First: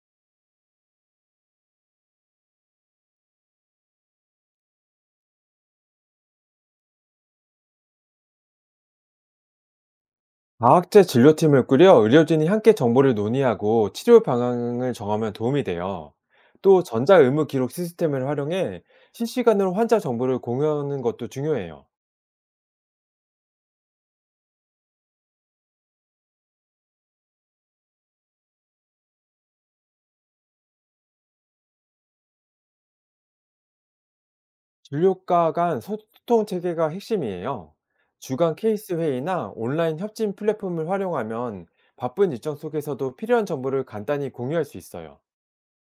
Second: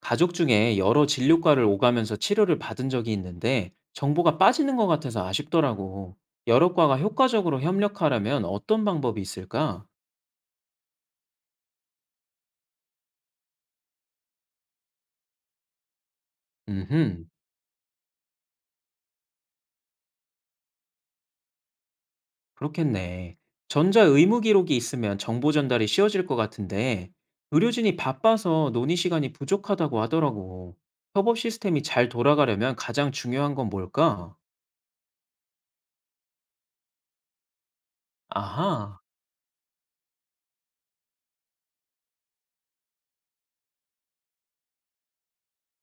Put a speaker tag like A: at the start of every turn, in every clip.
A: 가족 중에 여러 진료과를 오가면서 치료를 받은 적이 있는데 정보가 빠지는 것 같아서 아쉽더라고. 여러 과가 효과적으로 협력하려면 어떤 방법이 있을까?
B: 과학제 진료팀을 꾸려 의료진이 함께 정보를 논의하고 치료 방향을 정하면 도움이 돼요. 또 전자
A: 음흠,
B: 의무 기록 시스템을 활용해 실시간으로 환자 정보를 공유하는 것도 중요해요.
A: 그렇겠네. 전자 의무 기록이 있으면 정보 전달이 쉬워질 것 같은데 의료진이 바빠서 논의 시간이 부족하다고 하더라고. 협업 시스템이 잘 돌아가려면 가장 중요한 건 뭘까?
B: 진료과 간 소통 체계가 핵심이에요. 주간 케이스
A: 아하.
B: 회의나 온라인 협진 플랫폼을 활용하면 바쁜 일정 속에서도 필요한 정보를 간단히 공유할 수 있어요.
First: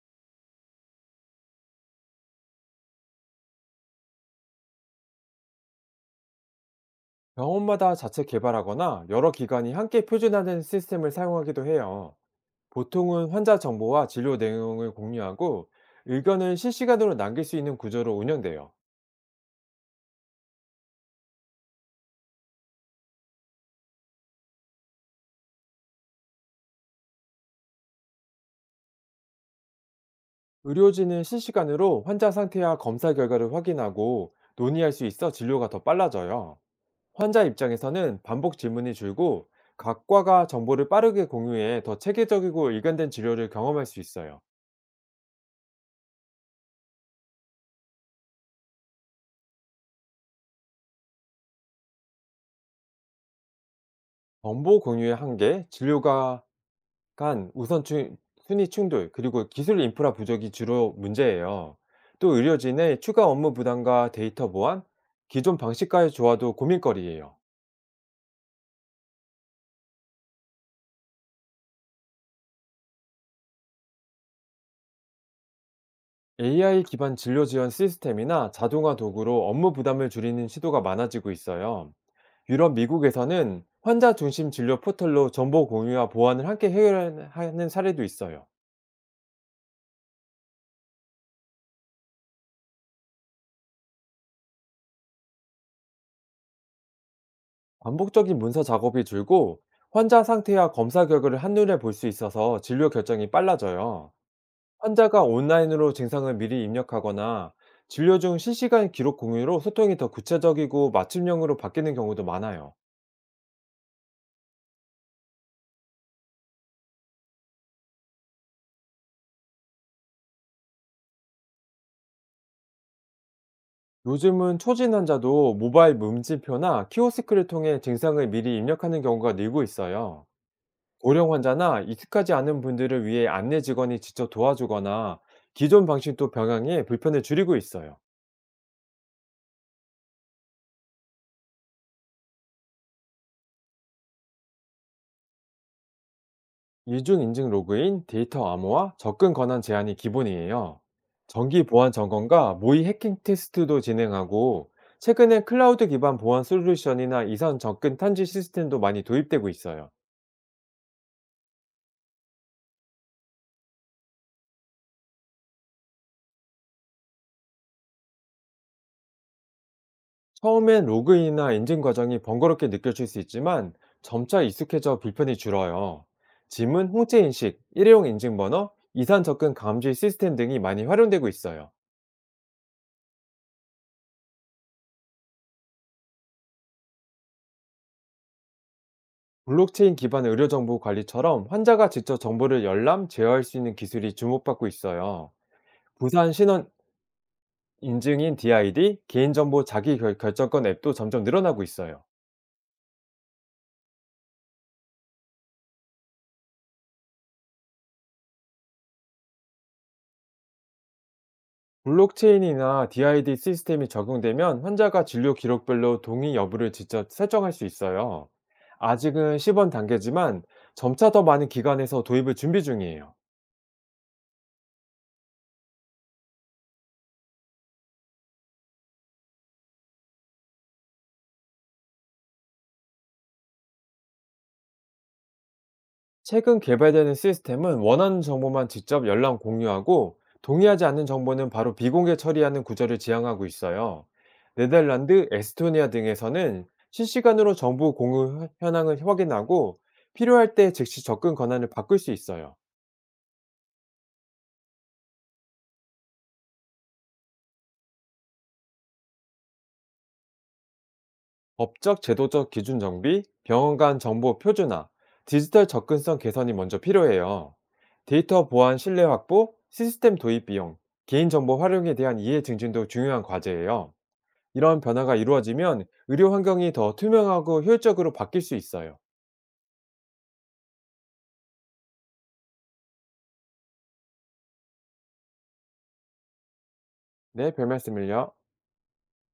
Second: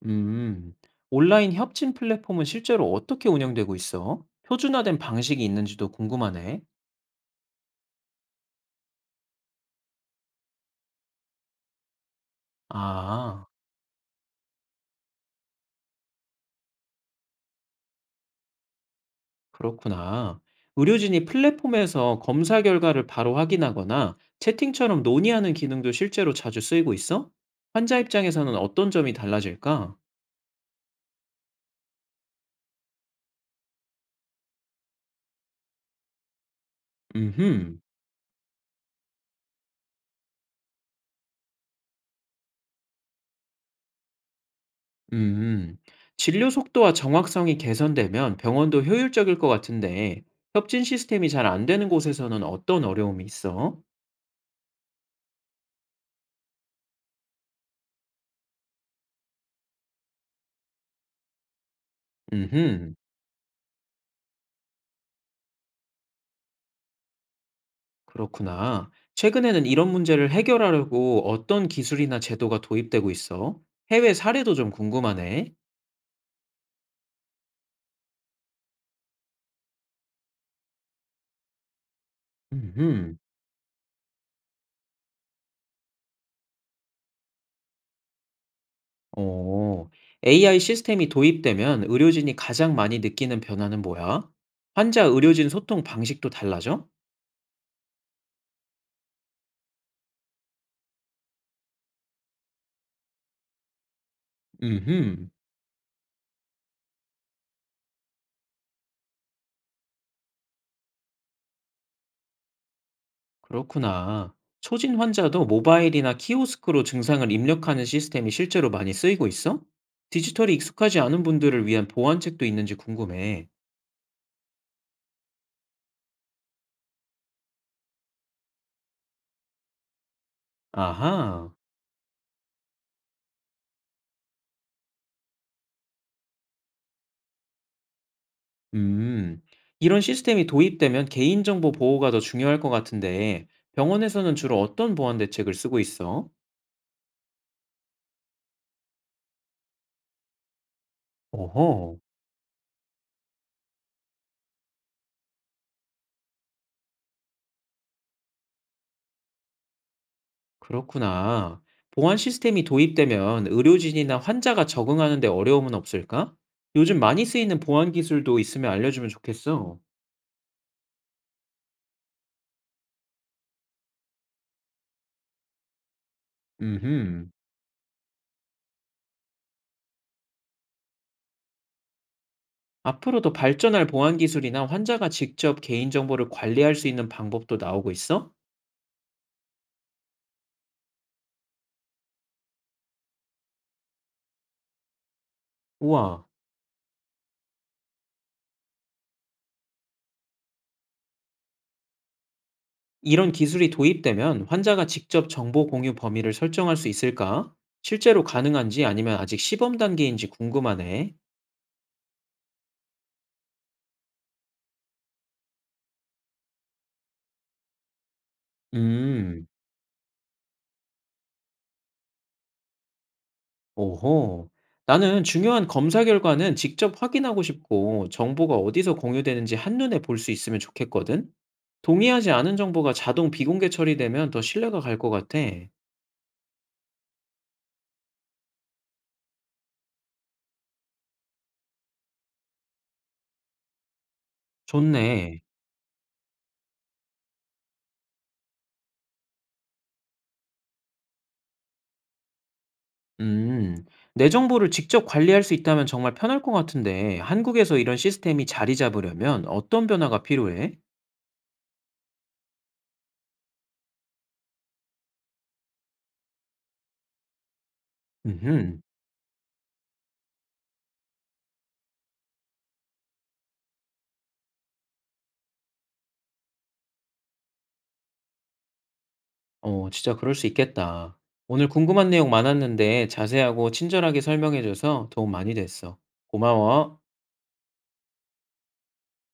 A: 음, 온라인 협진 플랫폼은 실제로 어떻게 운영되고 있어? 표준화된 방식이 있는지도 궁금하네.
B: 병원마다 자체 개발하거나 여러 기관이 함께 표준화된 시스템을 사용하기도 해요. 보통은
A: 아,
B: 환자 정보와 진료 내용을 공유하고 의견을 실시간으로 남길 수 있는 구조로 운영돼요.
A: 그렇구나. 의료진이 플랫폼에서 검사 결과를 바로 확인하거나 채팅처럼 논의하는 기능도 실제로 자주 쓰이고 있어? 환자 입장에서는 어떤 점이 달라질까?
B: 의료진은 실시간으로 환자 상태와 검사 결과를 확인하고 논의할 수 있어 진료가 더 빨라져요. 환자
A: 음흠,
B: 입장에서는 반복 질문이 줄고 각과가 정보를 빠르게 공유해 더 체계적이고 일관된 진료를 경험할 수 있어요.
A: 음, 진료 속도와 정확성이 개선되면 병원도 효율적일 것 같은데 협진 시스템이 잘 안 되는 곳에서는 어떤 어려움이 있어?
B: 정보 공유의 한계, 진료가 간 우선 순위 충돌, 그리고 기술 인프라 부족이 주로 문제예요. 또
A: 음흠.
B: 의료진의 추가 업무 부담과 데이터 보안, 기존 방식과의 조화도 고민거리예요.
A: 그렇구나. 최근에는 이런 문제를 해결하려고 어떤 기술이나 제도가 도입되고 있어? 해외 사례도 좀 궁금하네.
B: AI 기반 진료 지원 시스템이나 자동화 도구로 업무 부담을 줄이는 시도가 많아지고 있어요. 유럽,
A: 음,
B: 미국에서는 환자 중심 진료 포털로 정보 공유와 보안을 함께 해결하는 사례도 있어요.
A: 어, AI 시스템이 도입되면 의료진이 가장 많이 느끼는 변화는 뭐야? 환자 의료진 소통 방식도 달라져?
B: 반복적인 문서 작업이 줄고, 환자 상태와 검사 결과를 한눈에 볼 수 있어서 진료 결정이 빨라져요. 환자가
A: 음,
B: 온라인으로 증상을 미리 입력하거나 진료 중 실시간 기록 공유로 소통이 더 구체적이고 맞춤형으로 바뀌는 경우도 많아요.
A: 그렇구나. 초진 환자도 모바일이나 키오스크로 증상을 입력하는 시스템이 실제로 많이 쓰이고 있어? 디지털이 익숙하지 않은 분들을 위한 보완책도 있는지 궁금해.
B: 요즘은 초진 환자도 모바일 문진표나 키오스크를 통해 증상을 미리 입력하는 경우가 늘고 있어요. 고령
A: 아하.
B: 환자나 익숙하지 않은 분들을 위해 안내 직원이 직접 도와주거나 기존 방식도 병행해 불편을 줄이고 있어요.
A: 음, 이런 시스템이 도입되면 개인정보 보호가 더 중요할 것 같은데, 병원에서는 주로 어떤 보안 대책을 쓰고 있어?
B: 이중 인증 로그인, 데이터 암호화, 접근 권한 제한이 기본이에요. 정기 보안
A: 어허,
B: 점검과 모의 해킹 테스트도 진행하고, 최근에 클라우드 기반 보안 솔루션이나 이산 접근 탐지 시스템도 많이 도입되고 있어요.
A: 그렇구나. 보안 시스템이 도입되면 의료진이나 환자가 적응하는데 어려움은 없을까? 요즘 많이 쓰이는 보안 기술도 있으면 알려주면 좋겠어.
B: 처음엔 로그인이나 인증 과정이 번거롭게 느껴질 수 있지만, 점차 익숙해져 불편이 줄어요. 지문 홍채
A: 음흠.
B: 인식, 일회용 인증 번호, 이산 접근 감지 시스템 등이 많이 활용되고 있어요.
A: 앞으로 더 발전할 보안 기술이나 환자가 직접 개인정보를 관리할 수 있는 방법도 나오고 있어?
B: 블록체인 기반 의료정보관리처럼 환자가 직접 정보를 열람, 제어할 수 있는 기술이 주목받고 있어요.
A: 우와.
B: 부산 신원 인증인 DID, 개인정보 자기 결정권 앱도 점점 늘어나고 있어요.
A: 이런 기술이 도입되면 환자가 직접 정보 공유 범위를 설정할 수 있을까? 실제로 가능한지 아니면 아직 시범 단계인지 궁금하네.
B: 블록체인이나 DID 시스템이 적용되면 환자가 진료 기록별로 동의 여부를 직접 설정할 수 있어요. 아직은
A: 음,
B: 시범 단계지만 점차 더 많은 기관에서 도입을 준비 중이에요.
A: 오호. 나는 중요한 검사 결과는 직접 확인하고 싶고 정보가 어디서 공유되는지 한눈에 볼 수 있으면 좋겠거든? 동의하지 않은 정보가 자동 비공개 처리되면 더 신뢰가 갈 것 같아.
B: 최근 개발되는 시스템은 원하는 정보만 직접 연락 공유하고, 동의하지 않는 정보는 바로 비공개 처리하는 구조를 지향하고 있어요. 네덜란드,
A: 좋네.
B: 에스토니아 등에서는 실시간으로 정보 공유 현황을 확인하고 필요할 때 즉시 접근 권한을 바꿀 수 있어요.
A: 음, 내 정보를 직접 관리할 수 있다면 정말 편할 것 같은데, 한국에서 이런 시스템이 자리 잡으려면 어떤 변화가 필요해?
B: 법적, 제도적 기준 정비, 병원 간 정보 표준화, 디지털 접근성 개선이 먼저 필요해요. 데이터 보안
A: 음,
B: 신뢰 확보, 시스템 도입 비용, 개인정보 활용에 대한 이해 증진도 중요한 과제예요. 이런 변화가 이루어지면 의료 환경이 더 투명하고 효율적으로 바뀔 수 있어요.
A: 진짜 그럴 수 있겠다. 오늘 궁금한 내용 많았는데 자세하고 친절하게 설명해줘서 도움 많이 됐어. 고마워.
B: 네, 별 말씀을요.